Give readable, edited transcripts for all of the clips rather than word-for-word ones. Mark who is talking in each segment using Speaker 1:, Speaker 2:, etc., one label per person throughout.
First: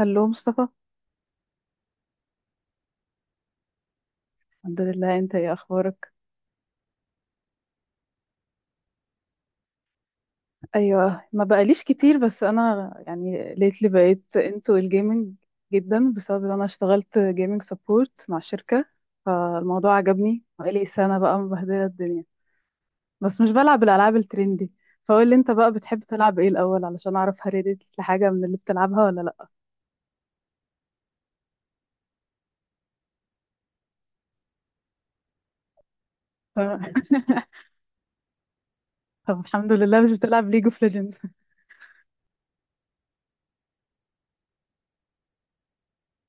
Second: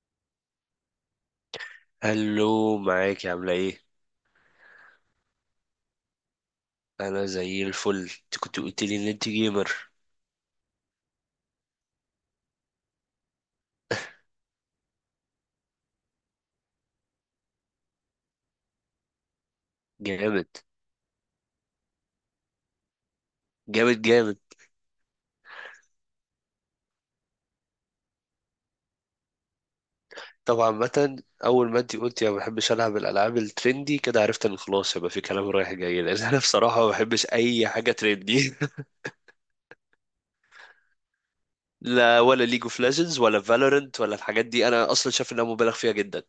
Speaker 1: هلو مصطفى.
Speaker 2: هلو، معاك، عاملة ايه؟
Speaker 1: الحمد لله، انت ايه اخبارك؟
Speaker 2: أنا زي الفل. انت كنت قلت لي إن انت جيمر.
Speaker 1: ايوه، ما بقاليش كتير، بس انا يعني ليتلي بقيت انتو الجيمنج جدا بسبب ان انا اشتغلت جيمنج سبورت مع شركة، فالموضوع عجبني.
Speaker 2: جامد
Speaker 1: بقالي سنة بقى مبهدلة الدنيا. بس مش بلعب
Speaker 2: جامد
Speaker 1: الالعاب
Speaker 2: جامد.
Speaker 1: الترندي. فقول لي انت بقى، بتحب تلعب ايه الاول علشان اعرف هل ريديتس لحاجة من اللي بتلعبها ولا لا؟
Speaker 2: طبعا، مثلا أول ما انت قلت يا ما بحبش ألعب الألعاب الترندي كده، عرفت إن خلاص يبقى في كلام رايح جاي لأن أنا بصراحة ما بحبش
Speaker 1: ف-
Speaker 2: أي حاجة ترندي.
Speaker 1: طب الحمد لله مش بتلعب ليج اوف ليجندز.
Speaker 2: لا، ولا ليج اوف ليجندز ولا فالورنت ولا الحاجات دي. أنا أصلا شايف إنها مبالغ فيها جدا.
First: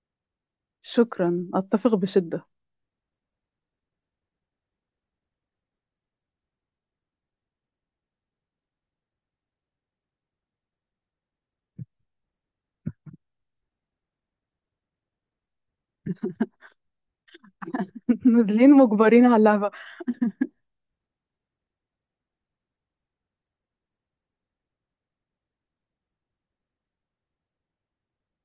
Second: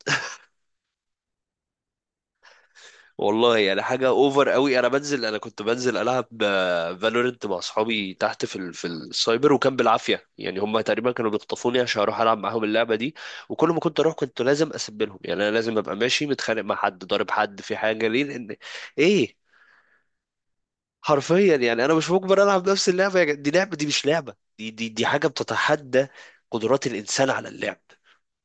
Speaker 1: شكرا، اتفق بشدة.
Speaker 2: والله يعني حاجة اوفر قوي. انا كنت بنزل العب فالورنت مع اصحابي تحت في السايبر، وكان بالعافية. يعني هم تقريبا كانوا بيخطفوني عشان اروح العب معاهم اللعبة دي. وكل ما كنت اروح كنت لازم اسبلهم. يعني انا لازم ابقى ماشي متخانق مع حد، ضارب حد في حاجة، ليه؟ لان
Speaker 1: نازلين مجبرين على
Speaker 2: ايه،
Speaker 1: اللعبة.
Speaker 2: حرفيا. يعني انا مش مجبر العب نفس اللعبة. دي لعبة، دي مش لعبة. دي حاجة بتتحدى قدرات الانسان على اللعب.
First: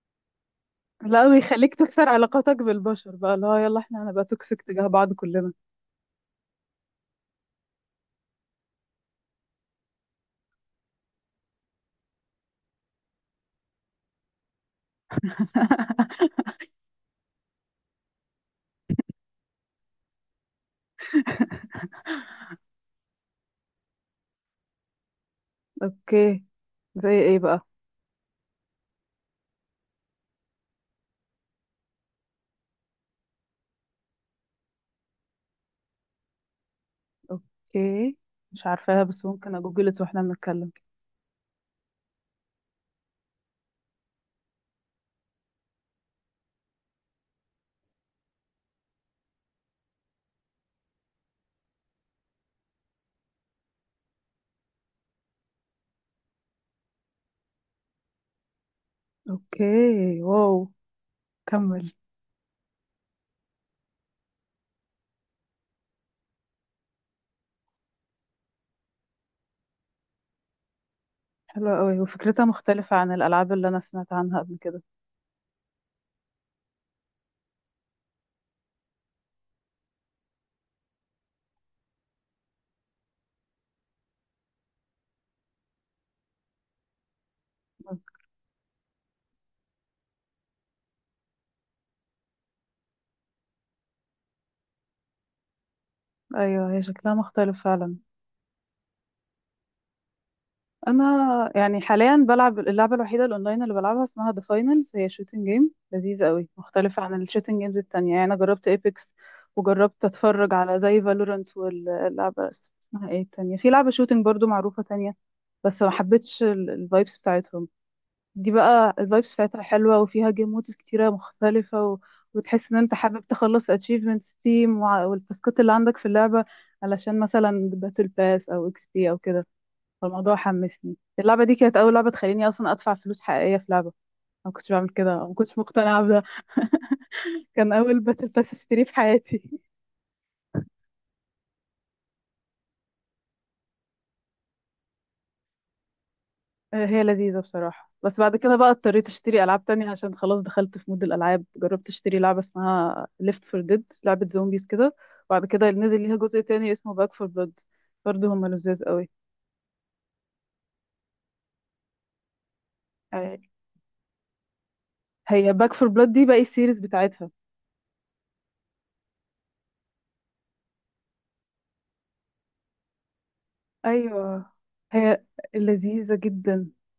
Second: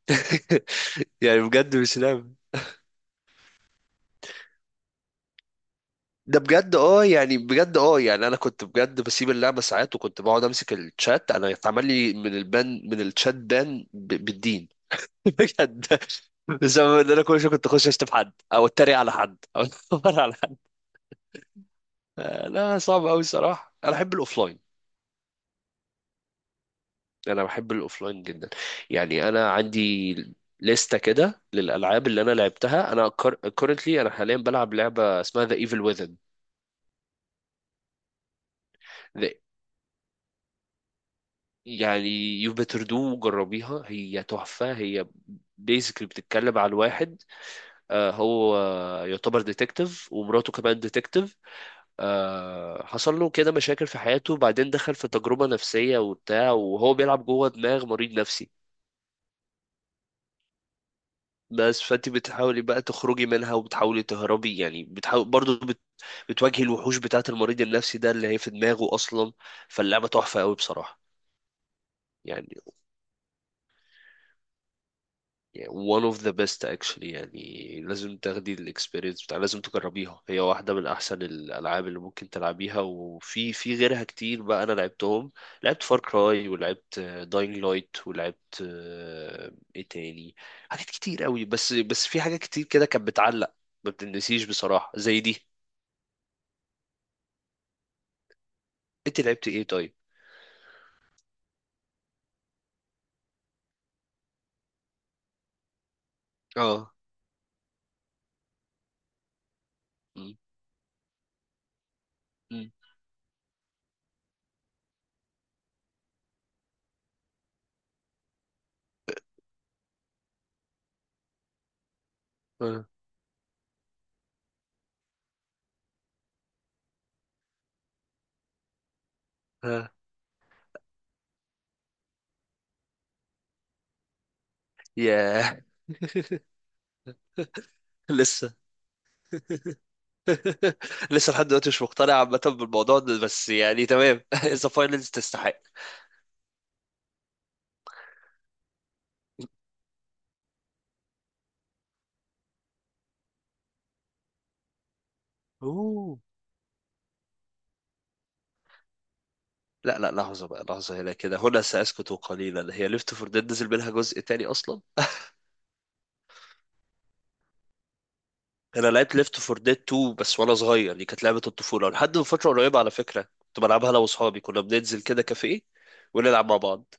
Speaker 1: لا،
Speaker 2: يعني
Speaker 1: ويخليك
Speaker 2: بجد مش
Speaker 1: تكسر
Speaker 2: لعبة.
Speaker 1: علاقاتك بالبشر بقى، اللي هو يلا احنا هنبقى توكسيك تجاه بعض كلنا.
Speaker 2: ده بجد. اه يعني بجد يعني انا كنت بجد بسيب اللعبه ساعات، وكنت بقعد امسك الشات. انا اتعمل لي من البان، من الشات بان، بالدين. بجد، بسبب ان انا كل شويه كنت اخش اشتم حد او اتريق على حد او اتنمر على حد. آه، لا، صعب قوي الصراحه.
Speaker 1: اوكي، زي ايه
Speaker 2: انا
Speaker 1: بقى؟
Speaker 2: بحب الاوفلاين جدا. يعني انا عندي لستة كده للالعاب اللي انا لعبتها انا. انا حاليا بلعب لعبه اسمها ذا ايفل ويزن.
Speaker 1: اوكي، مش عارفاها، بس ممكن اجوجلت واحنا بنتكلم.
Speaker 2: يعني يو بيتر دو، جربيها، هي تحفة. هي بيزيكلي بتتكلم عن واحد، آه، هو يعتبر ديتكتيف ومراته كمان ديتكتيف. حصل له كده مشاكل في حياته، وبعدين دخل في تجربة نفسية وبتاع وهو بيلعب جوه دماغ مريض نفسي.
Speaker 1: اوكي، واو،
Speaker 2: بس
Speaker 1: كمل.
Speaker 2: فانت بتحاولي بقى تخرجي منها، وبتحاولي تهربي. يعني بتحاول برضه بتواجهي الوحوش بتاعة المريض النفسي ده اللي هي في دماغه أصلا. فاللعبة تحفة قوي بصراحة.
Speaker 1: حلوة قوي، وفكرتها
Speaker 2: يعني
Speaker 1: مختلفة عن الألعاب اللي أنا سمعت عنها قبل كده.
Speaker 2: يعني one of the best actually. يعني لازم تاخدي الاكسبيرينس بتاع، لازم تجربيها. هي واحدة من أحسن الألعاب اللي ممكن تلعبيها، وفي غيرها كتير بقى أنا لعبتهم. لعبت فار كراي ولعبت داينج لايت ولعبت إيه تاني، حاجات كتير قوي. بس في حاجات كتير كده كانت بتعلق، ما بتنسيش بصراحة زي دي.
Speaker 1: أيوة، هي شكلها مختلف فعلا.
Speaker 2: أنت لعبت إيه طيب؟
Speaker 1: انا يعني حاليا بلعب اللعبه الوحيده الاونلاين اللي بلعبها، اسمها ذا فاينلز. هي شوتنج جيم لذيذه قوي،
Speaker 2: اه.
Speaker 1: مختلفه عن الشوتنج جيمز التانية. يعني انا جربت ايبكس، وجربت
Speaker 2: م-
Speaker 1: اتفرج على زي فالورانت، واللعبه
Speaker 2: م-
Speaker 1: اسمها ايه التانية، في لعبه شوتنج برضو معروفه تانية، بس ما حبيتش الفايبس بتاعتهم. دي بقى الفايبس بتاعتها حلوه، وفيها جيم مودز كتيره مختلفه، و... وتحس ان
Speaker 2: آه،
Speaker 1: انت حابب تخلص اتشيفمنتس تيم والتاسكات اللي عندك في اللعبه، علشان مثلا باتل باس او اكس بي او كده.
Speaker 2: آه.
Speaker 1: فالموضوع حمسني. اللعبة دي كانت أول لعبة تخليني أصلا أدفع فلوس حقيقية في لعبة. أنا ما كنتش بعمل كده، ما كنتش
Speaker 2: ياه.
Speaker 1: مقتنعة بده. كان أول باتل باس
Speaker 2: لسه.
Speaker 1: اشتريه في حياتي.
Speaker 2: لسه لحد دلوقتي مش مقتنع عامة بالموضوع ده، بس يعني تمام. ذا فاينلز تستحق.
Speaker 1: آه، هي لذيذة بصراحة. بس بعد كده بقى اضطريت اشتري ألعاب تانية، عشان خلاص دخلت في مود الألعاب. جربت اشتري لعبة اسمها ليفت فور ديد، لعبة زومبيز كده. وبعد كده نزل ليها
Speaker 2: اوه،
Speaker 1: جزء تاني اسمه باك فور بلاد، برضه هما لذاذ قوي.
Speaker 2: لا، لا، لحظة بقى، لحظة. هنا كده، هنا سأسكت قليلا. هي ليفت فور
Speaker 1: آه،
Speaker 2: ديد نزل منها جزء تاني أصلا؟
Speaker 1: هي باك فور بلاد دي بقى السيريز بتاعتها.
Speaker 2: أنا لعبت ليفت فور ديد 2 بس، وأنا صغير. دي كانت لعبة الطفولة لحد من فترة قريبة على فكرة. كنت بلعبها أنا وأصحابي،
Speaker 1: أيوه،
Speaker 2: كنا بننزل
Speaker 1: هي
Speaker 2: كده كافيه
Speaker 1: لذيذة
Speaker 2: ونلعب مع
Speaker 1: جدا.
Speaker 2: بعض.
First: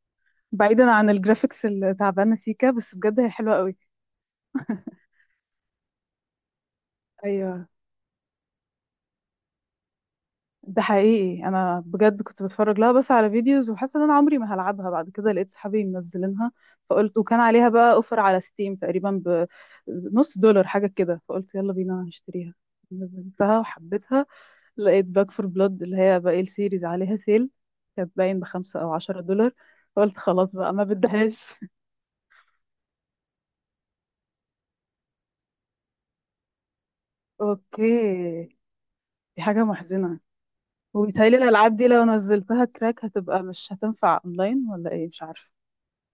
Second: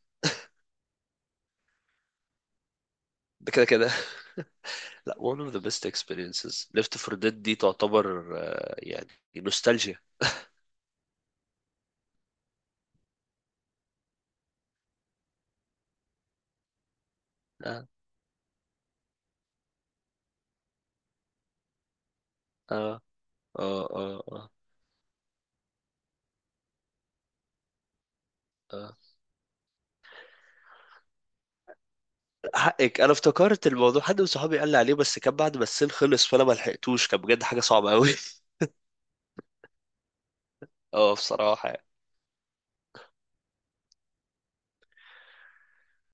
Speaker 1: بعيدا عن الجرافيكس اللي تعبانه سيكا، بس بجد هي
Speaker 2: ده
Speaker 1: حلوه
Speaker 2: كده
Speaker 1: قوي.
Speaker 2: كده. لا، one of the best experiences. ليفت فور ديد دي
Speaker 1: ايوه.
Speaker 2: تعتبر، آه، يعني نوستالجيا.
Speaker 1: ده حقيقي، انا بجد كنت بتفرج لها بس على فيديوز، وحاسه ان انا عمري ما هلعبها. بعد كده لقيت صحابي منزلينها، فقلت، وكان عليها
Speaker 2: اه
Speaker 1: بقى اوفر على ستيم تقريبا بنص دولار حاجه كده، فقلت يلا بينا هشتريها.
Speaker 2: اه
Speaker 1: نزلتها
Speaker 2: اه اه،
Speaker 1: وحبيتها.
Speaker 2: آه.
Speaker 1: لقيت باك فور بلاد اللي هي باقي السيريز عليها سيل، كانت باين بخمسة او
Speaker 2: آه.
Speaker 1: عشرة دولار، فقلت خلاص بقى ما بدهاش.
Speaker 2: حقك. انا افتكرت الموضوع، حد من صحابي قال لي عليه، بس كان بعد ما السيل خلص، فانا ما لحقتوش. كان بجد حاجه
Speaker 1: اوكي،
Speaker 2: صعبه قوي.
Speaker 1: دي حاجه محزنه.
Speaker 2: اه،
Speaker 1: وبيتهيألي
Speaker 2: بصراحه
Speaker 1: الألعاب
Speaker 2: يعني.
Speaker 1: دي لو نزلتها كراك هتبقى مش هتنفع أونلاين ولا إيه، مش عارفة.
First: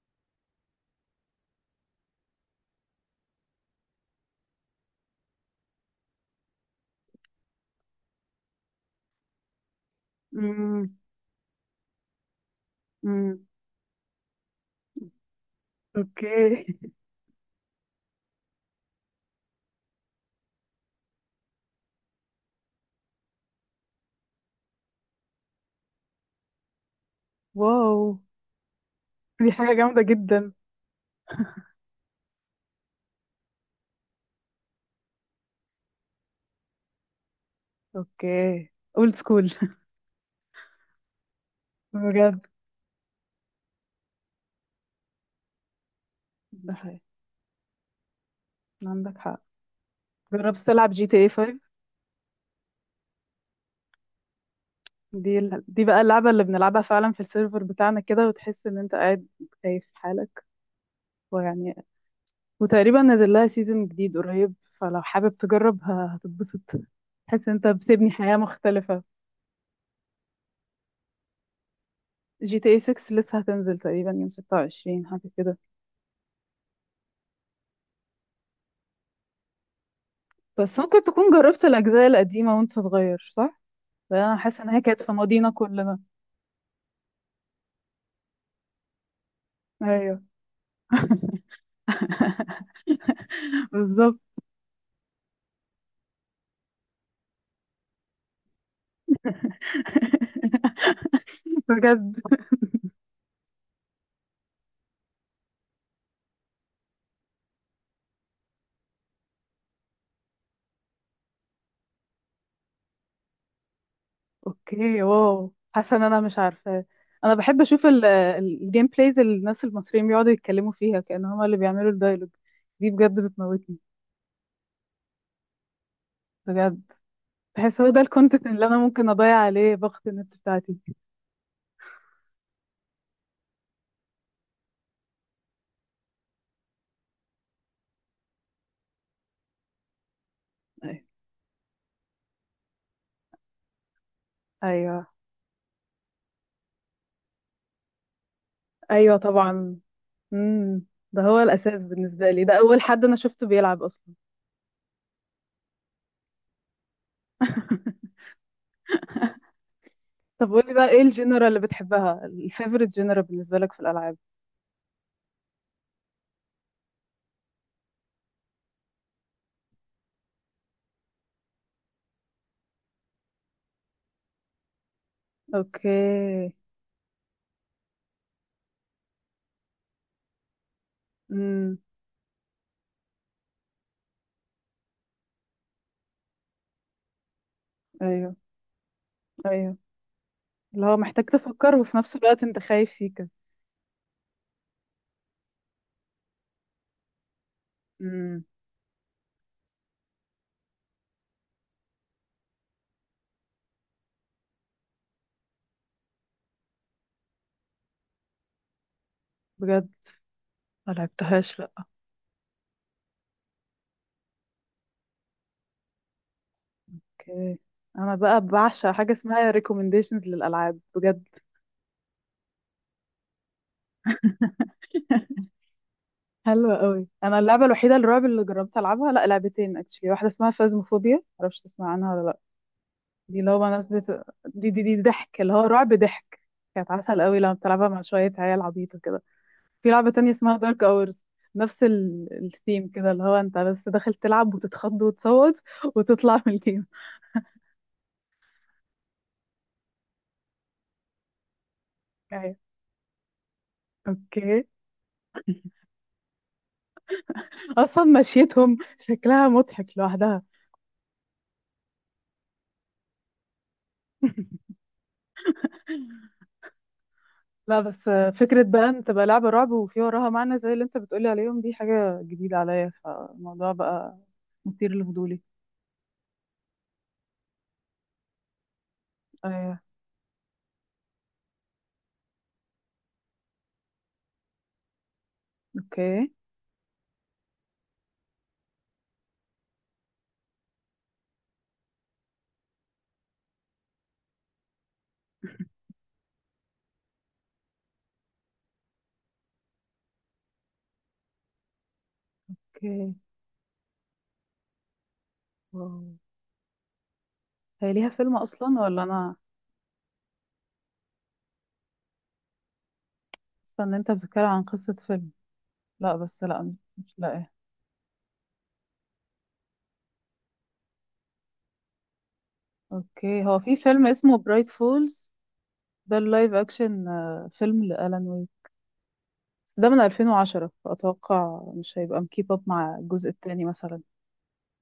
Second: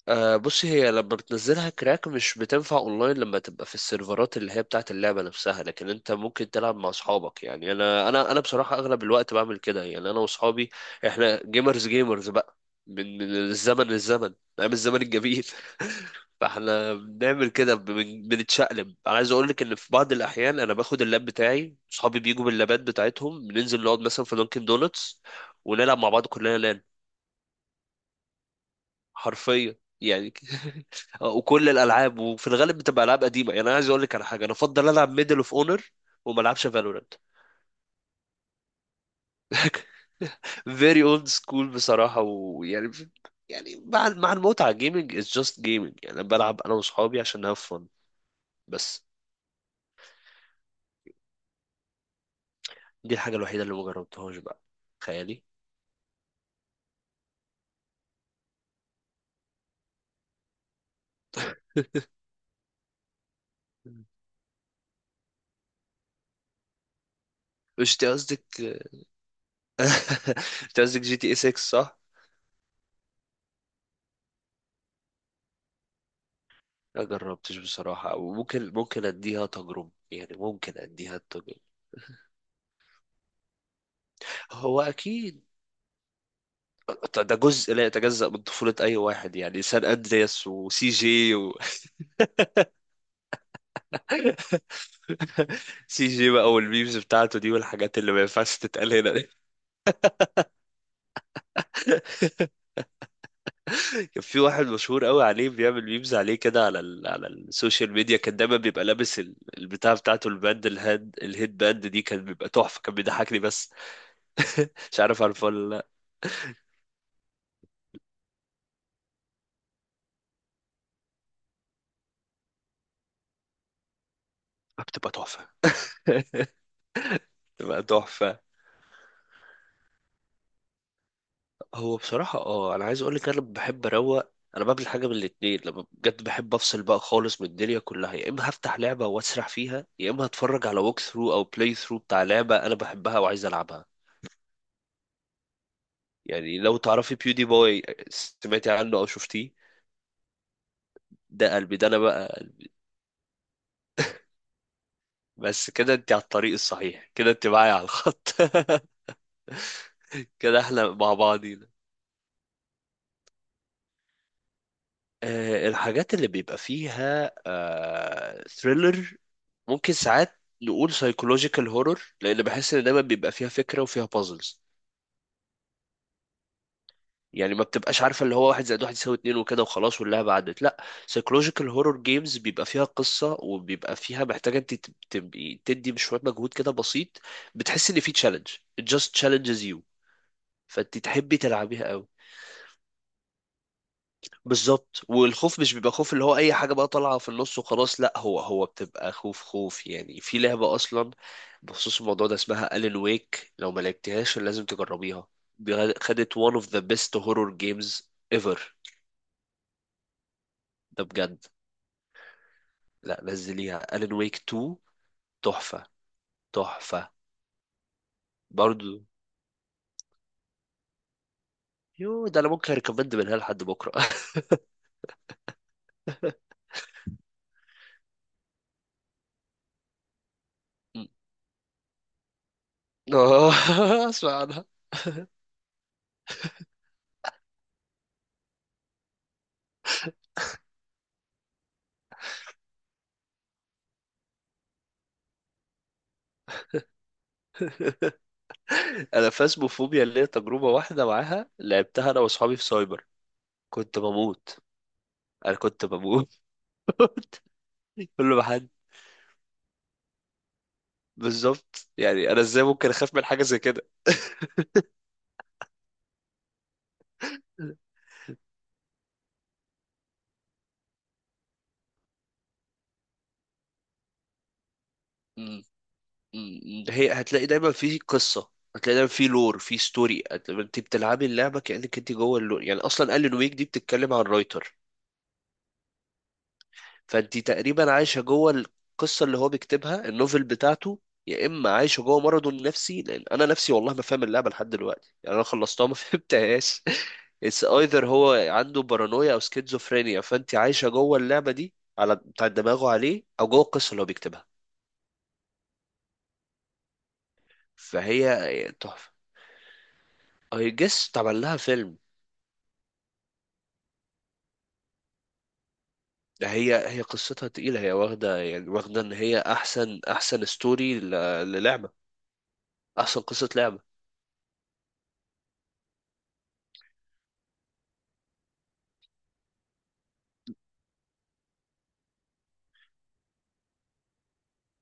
Speaker 2: بص، هي لما بتنزلها كراك مش بتنفع اونلاين لما تبقى في السيرفرات اللي هي بتاعت اللعبة نفسها. لكن انت ممكن تلعب مع اصحابك. يعني انا بصراحة اغلب الوقت بعمل كده. يعني انا واصحابي
Speaker 1: امم.
Speaker 2: احنا جيمرز جيمرز بقى، من
Speaker 1: امم.
Speaker 2: الزمن للزمن. ايام الزمن الجميل.
Speaker 1: أوكي.
Speaker 2: فاحنا بنعمل كده، بنتشقلب. انا عايز اقول لك ان في بعض الاحيان انا باخد اللاب بتاعي، اصحابي بيجوا باللابات بتاعتهم، بننزل نقعد مثلا في دانكن دونتس ونلعب مع بعض كلنا، لان
Speaker 1: واو، دي حاجة
Speaker 2: حرفيا،
Speaker 1: جامدة
Speaker 2: يعني.
Speaker 1: جدا.
Speaker 2: وكل الالعاب وفي الغالب بتبقى العاب قديمه. يعني انا عايز اقول لك على حاجه، انا افضل العب ميدل اوف اونر وما العبش فالورانت.
Speaker 1: أوكي، أولد سكول.
Speaker 2: فيري اولد سكول بصراحه.
Speaker 1: بجد.
Speaker 2: ويعني مع المتعه، جيمنج از جاست جيمنج. يعني انا بلعب
Speaker 1: ده
Speaker 2: انا
Speaker 1: حقيقي.
Speaker 2: واصحابي عشان هاف فن بس.
Speaker 1: عندك حق. جربت تلعب جي تي اي 5؟
Speaker 2: دي الحاجه الوحيده اللي ما جربتهاش بقى.
Speaker 1: دي
Speaker 2: تخيلي.
Speaker 1: ال... دي بقى اللعبة اللي بنلعبها فعلا في السيرفر بتاعنا كده، وتحس ان انت قاعد خايف في حالك. ويعني، وتقريبا نزل لها سيزون جديد قريب، فلو حابب تجرب هتتبسط. تحس ان انت
Speaker 2: مش انت
Speaker 1: بتبني حياة
Speaker 2: قصدك،
Speaker 1: مختلفة.
Speaker 2: انت قصدك جي تي اي 6 صح؟
Speaker 1: جي تي اي 6 لسه هتنزل تقريبا يوم 26 حاجة كده.
Speaker 2: ما جربتش بصراحة، وممكن اديها تجربة. يعني ممكن
Speaker 1: بس ممكن
Speaker 2: اديها
Speaker 1: تكون
Speaker 2: التجربة.
Speaker 1: جربت الأجزاء القديمة وانت صغير، صح؟ لأن أنا حاسة إن هي
Speaker 2: هو
Speaker 1: كانت في
Speaker 2: اكيد
Speaker 1: ماضينا كلنا.
Speaker 2: ده جزء لا يتجزأ من طفولة أي واحد. يعني سان
Speaker 1: أيوه.
Speaker 2: أندرياس وسي جي و...
Speaker 1: بالظبط.
Speaker 2: سي جي بقى والميمز بتاعته دي، والحاجات اللي ما ينفعش تتقال هنا دي.
Speaker 1: بجد.
Speaker 2: كان في واحد مشهور قوي عليه بيعمل ميمز عليه كده على السوشيال ميديا. كان دايما بيبقى لابس البتاع بتاعته الباند، الهيد باند دي. كان بيبقى تحفة، كان بيضحكني بس. مش
Speaker 1: أوكي،
Speaker 2: عارف عارفه
Speaker 1: واو،
Speaker 2: ولا لا.
Speaker 1: حاسة إن أنا مش عارفة. أنا بحب أشوف الجيم بلايز اللي الناس المصريين بيقعدوا يتكلموا فيها كأن هما اللي بيعملوا الدايلوج. دي بجد بتموتني.
Speaker 2: بتبقى تحفة.
Speaker 1: بجد، بحس
Speaker 2: بتبقى
Speaker 1: هو ده
Speaker 2: تحفة.
Speaker 1: الكونتنت اللي أنا ممكن أضيع عليه باقة النت بتاعتي.
Speaker 2: هو بصراحة، انا عايز اقول لك انا بحب اروق. انا بعمل حاجة من الاتنين لما بجد بحب افصل بقى خالص من الدنيا كلها: يا اما هفتح لعبة واسرح فيها، يا اما هتفرج على ووك ثرو او بلاي ثرو بتاع لعبة انا بحبها وعايز العبها.
Speaker 1: أيوه.
Speaker 2: يعني لو تعرفي بيودي بوي، سمعتي عنه او
Speaker 1: ايوه
Speaker 2: شفتيه؟
Speaker 1: طبعا. امم. ده هو
Speaker 2: ده قلبي،
Speaker 1: الاساس
Speaker 2: ده انا بقى
Speaker 1: بالنسبه لي، ده
Speaker 2: قلبي.
Speaker 1: اول حد انا شفته بيلعب اصلا.
Speaker 2: بس كده انت على الطريق الصحيح، كده انت معايا على الخط.
Speaker 1: طب
Speaker 2: كده
Speaker 1: قولي بقى،
Speaker 2: احنا
Speaker 1: ايه
Speaker 2: مع
Speaker 1: الجنرال اللي
Speaker 2: بعضينا.
Speaker 1: بتحبها، الفيفوريت جنرال بالنسبه لك في الالعاب؟
Speaker 2: الحاجات اللي بيبقى فيها ثريلر. ممكن ساعات نقول سايكولوجيكال هورور، لان بحس ان دايما بيبقى فيها فكره وفيها بازلز.
Speaker 1: اوكي.
Speaker 2: يعني ما بتبقاش عارفه اللي هو واحد زائد واحد يساوي اتنين وكده وخلاص واللعبه عدت، لا. سايكولوجيكال
Speaker 1: امم.
Speaker 2: هورور جيمز بيبقى فيها قصه، وبيبقى فيها محتاجه انت تبقي تدي شويه مجهود كده بسيط. بتحس ان في
Speaker 1: ايوه.
Speaker 2: تشالنج. it just challenges
Speaker 1: ايوه.
Speaker 2: you.
Speaker 1: اللي هو
Speaker 2: فانت
Speaker 1: محتاج
Speaker 2: تحبي
Speaker 1: تفكر،
Speaker 2: تلعبيها
Speaker 1: وفي
Speaker 2: قوي.
Speaker 1: نفس الوقت انت خايف سيكا.
Speaker 2: بالظبط. والخوف مش بيبقى خوف اللي هو اي حاجه بقى طالعه في النص وخلاص، لا. هو
Speaker 1: امم.
Speaker 2: هو بتبقى خوف خوف. يعني في لعبه اصلا بخصوص الموضوع ده، اسمها الين ويك. لو ما لعبتهاش لازم تجربيها. دي خدت one of the best horror games ever.
Speaker 1: بجد؟ ما
Speaker 2: ده بجد.
Speaker 1: لعبتهاش لا.
Speaker 2: لا، نزليها. الين ويك 2 تحفه تحفه.
Speaker 1: اوكي، انا بقى بعشق
Speaker 2: برضو
Speaker 1: حاجه اسمها ريكومنديشنز للالعاب بجد.
Speaker 2: يو، ده انا ممكن ريكومند منها لحد بكره.
Speaker 1: حلوة قوي. انا اللعبه الوحيده الرعب اللي جربت العبها، لا لعبتين اكشلي، واحده اسمها فازموفوبيا، معرفش تسمع عنها ولا لا. دي اللي
Speaker 2: اه.
Speaker 1: هو بقى ناس بت...
Speaker 2: اسمع عنها.
Speaker 1: دي دي دي ضحك، اللي هو رعب ضحك. كانت عسل قوي لما بتلعبها مع شوية عيال عبيطة كده. في لعبة تانية اسمها دارك اورز، نفس الثيم كده، اللي هو انت بس داخل تلعب وتتخض وتصوت وتطلع من الجيم.
Speaker 2: انا فاسموفوبيا اللي هي تجربه واحده معاها، لعبتها انا
Speaker 1: ايوه.
Speaker 2: واصحابي في سايبر. كنت بموت.
Speaker 1: اوكي.
Speaker 2: انا كنت بموت.
Speaker 1: اصلا
Speaker 2: كل ما حد.
Speaker 1: مشيتهم شكلها مضحك لوحدها.
Speaker 2: بالظبط، يعني انا ازاي ممكن اخاف من حاجه زي كده.
Speaker 1: لا بس فكرة بقى ان تبقى لعبة رعب وفي وراها معنى زي اللي انت بتقولي عليهم، دي حاجة جديدة عليا، فالموضوع بقى مثير لفضولي.
Speaker 2: م- هي هتلاقي دايما في قصه، هتلاقي دايما في لور في
Speaker 1: ايوه.
Speaker 2: ستوري. انت بتلعبي اللعبه كانك انت جوه اللور. يعني اصلا قال لي نويك دي بتتكلم عن رايتر،
Speaker 1: اوكي.
Speaker 2: فانت تقريبا عايشه جوه القصه اللي هو بيكتبها، النوفل بتاعته. يا اما عايشه جوه مرضه النفسي، لان انا نفسي والله ما فاهم اللعبه لحد دلوقتي. يعني انا خلصتها ما فهمتهاش. اتس ايذر هو عنده بارانويا او سكيزوفرينيا، فانت عايشه جوه اللعبه دي على بتاع دماغه
Speaker 1: اوكي،
Speaker 2: عليه، او جوه القصه اللي هو بيكتبها.
Speaker 1: واو. هي ليها فيلم
Speaker 2: فهي
Speaker 1: اصلا ولا
Speaker 2: تحفه.
Speaker 1: انا
Speaker 2: اي جس اتعمل لها فيلم.
Speaker 1: حاسه ان انت بتتكلم عن قصه فيلم؟ لا، بس
Speaker 2: ده
Speaker 1: لا
Speaker 2: هي
Speaker 1: مش
Speaker 2: قصتها
Speaker 1: لاقيه.
Speaker 2: تقيله. هي واخده، يعني واخده ان هي احسن ستوري للعبه، احسن
Speaker 1: اوكي،
Speaker 2: قصه
Speaker 1: هو في
Speaker 2: لعبه.
Speaker 1: فيلم اسمه برايت فولز، ده اللايف اكشن، آه، فيلم لالان ويك، بس ده من 2010، فاتوقع مش هيبقى مكيب اب مع الجزء التاني مثلا.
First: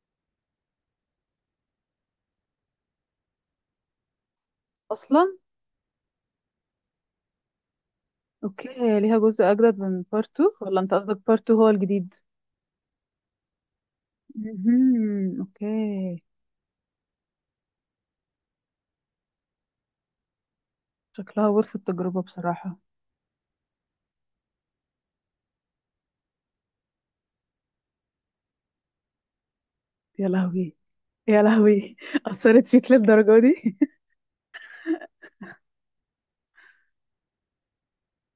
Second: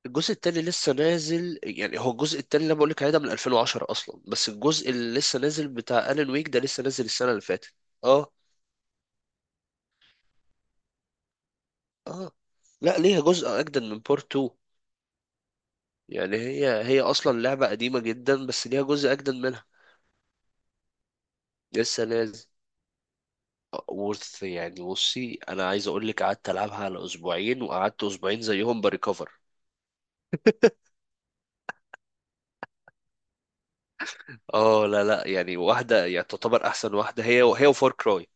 Speaker 2: الجزء التاني لسه نازل. يعني هو الجزء التاني اللي انا بقول لك عليه ده من 2010 اصلا، بس الجزء اللي
Speaker 1: اصلا؟
Speaker 2: لسه نازل بتاع ألان ويك ده لسه نازل السنة اللي فاتت. اه
Speaker 1: اوكي، هي ليها جزء اجدد من بارت 2 ولا انت قصدك بارت 2 هو الجديد؟
Speaker 2: اه. لا، ليها جزء اجدد من بورت 2.
Speaker 1: مهم. اوكي.
Speaker 2: يعني هي اصلا لعبة قديمة جدا، بس ليها جزء اجدد منها
Speaker 1: شكلها ورث
Speaker 2: لسه
Speaker 1: التجربه
Speaker 2: نازل.
Speaker 1: بصراحه.
Speaker 2: وورث يعني. بصي انا عايز اقول لك قعدت العبها على اسبوعين، وقعدت اسبوعين زيهم بريكفر.
Speaker 1: يا لهوي، يا لهوي. اثرت فيك للدرجه دي.
Speaker 2: اه لا لا. يعني واحدة يعني تعتبر احسن واحدة، هي وفار كراي.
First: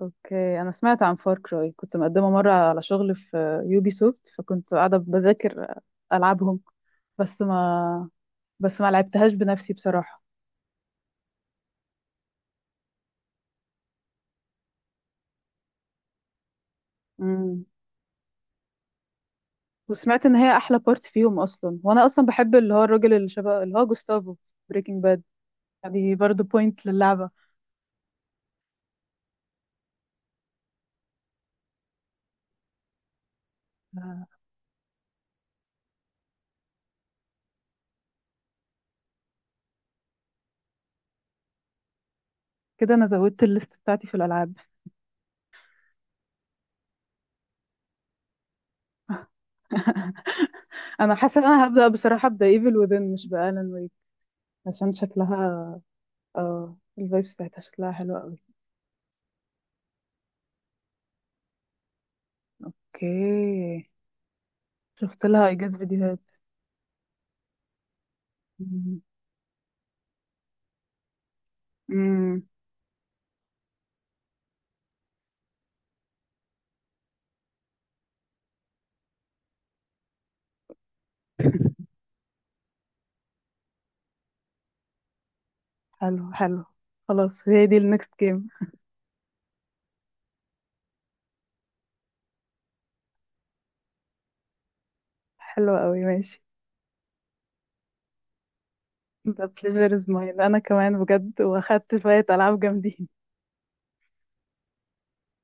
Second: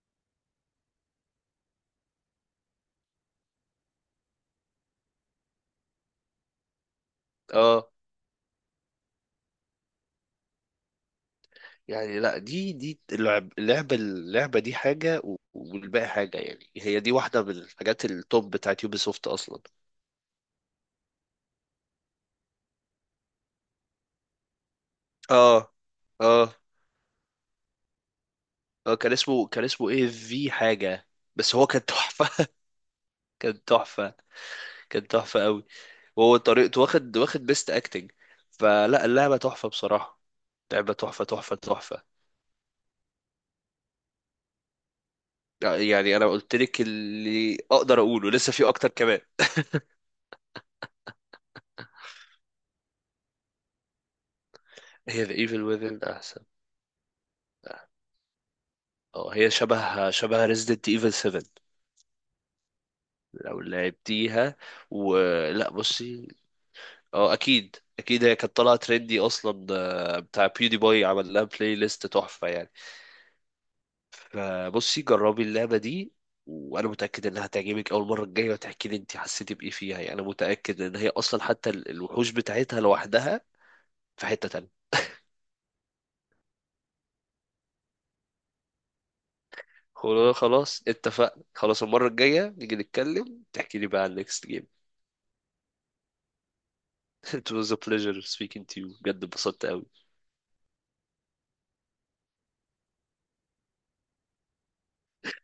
Speaker 1: اوكي، انا سمعت عن فار كراي. كنت مقدمه مره على شغل في يوبي سوفت، فكنت قاعده بذاكر العابهم، بس
Speaker 2: اه.
Speaker 1: ما بس ما لعبتهاش بنفسي بصراحه.
Speaker 2: يعني لا، دي اللعبة دي حاجة والباقي حاجة. يعني هي دي واحدة من
Speaker 1: امم.
Speaker 2: الحاجات التوب بتاعت يوبي سوفت أصلا.
Speaker 1: وسمعت ان هي احلى بارت فيهم اصلا. وانا اصلا بحب اللي هو الراجل اللي شبه اللي هو جوستافو، بريكنج باد.
Speaker 2: اه
Speaker 1: دي برضه
Speaker 2: اه
Speaker 1: بوينت للعبه.
Speaker 2: اه. كان اسمه ايه في حاجة، بس هو كان تحفة. كان تحفة.
Speaker 1: آه،
Speaker 2: كان تحفة قوي. وهو طريقته واخد بيست اكتنج. فلا، اللعبة تحفة بصراحة. لعبة تحفة تحفة تحفة.
Speaker 1: كده انا زودت الليست بتاعتي في الالعاب.
Speaker 2: يعني انا قلت لك اللي اقدر اقوله، لسه في اكتر كمان.
Speaker 1: انا حاسه ان انا هبدا بصراحه، ابدا ايفل وذن مش بالان ويك، عشان
Speaker 2: هي ذا ايفل
Speaker 1: شكلها.
Speaker 2: وذن احسن.
Speaker 1: اه، الفايبس بتاعتها شكلها حلو قوي.
Speaker 2: اه هي شبه ريزيدنت ايفل 7 لو
Speaker 1: اوكي،
Speaker 2: لعبتيها.
Speaker 1: شفت لها اي
Speaker 2: ولا
Speaker 1: جاس فيديوهات.
Speaker 2: بصي. اه اكيد اكيد هي كانت طالعه
Speaker 1: مم.
Speaker 2: ترندي اصلا. بتاع بيودي باي عمل لها بلاي ليست
Speaker 1: امم.
Speaker 2: تحفه يعني. فبصي جربي اللعبه دي، وانا متاكد انها هتعجبك. اول مره الجايه وتحكي لي انت حسيتي بايه فيها. يعني انا متاكد ان هي اصلا حتى الوحوش بتاعتها لوحدها في حته تانية.
Speaker 1: حلو حلو. خلاص، هي دي النكست جيم.
Speaker 2: خلاص خلاص اتفقنا خلاص. المره الجايه نيجي نتكلم، تحكي لي بقى عن next game.
Speaker 1: حلوة قوي، ماشي.
Speaker 2: it was a pleasure speaking to you. بجد
Speaker 1: The
Speaker 2: اتبسطت قوي.
Speaker 1: pleasure is mine، انا كمان بجد. واخدت شوية العاب جامدين.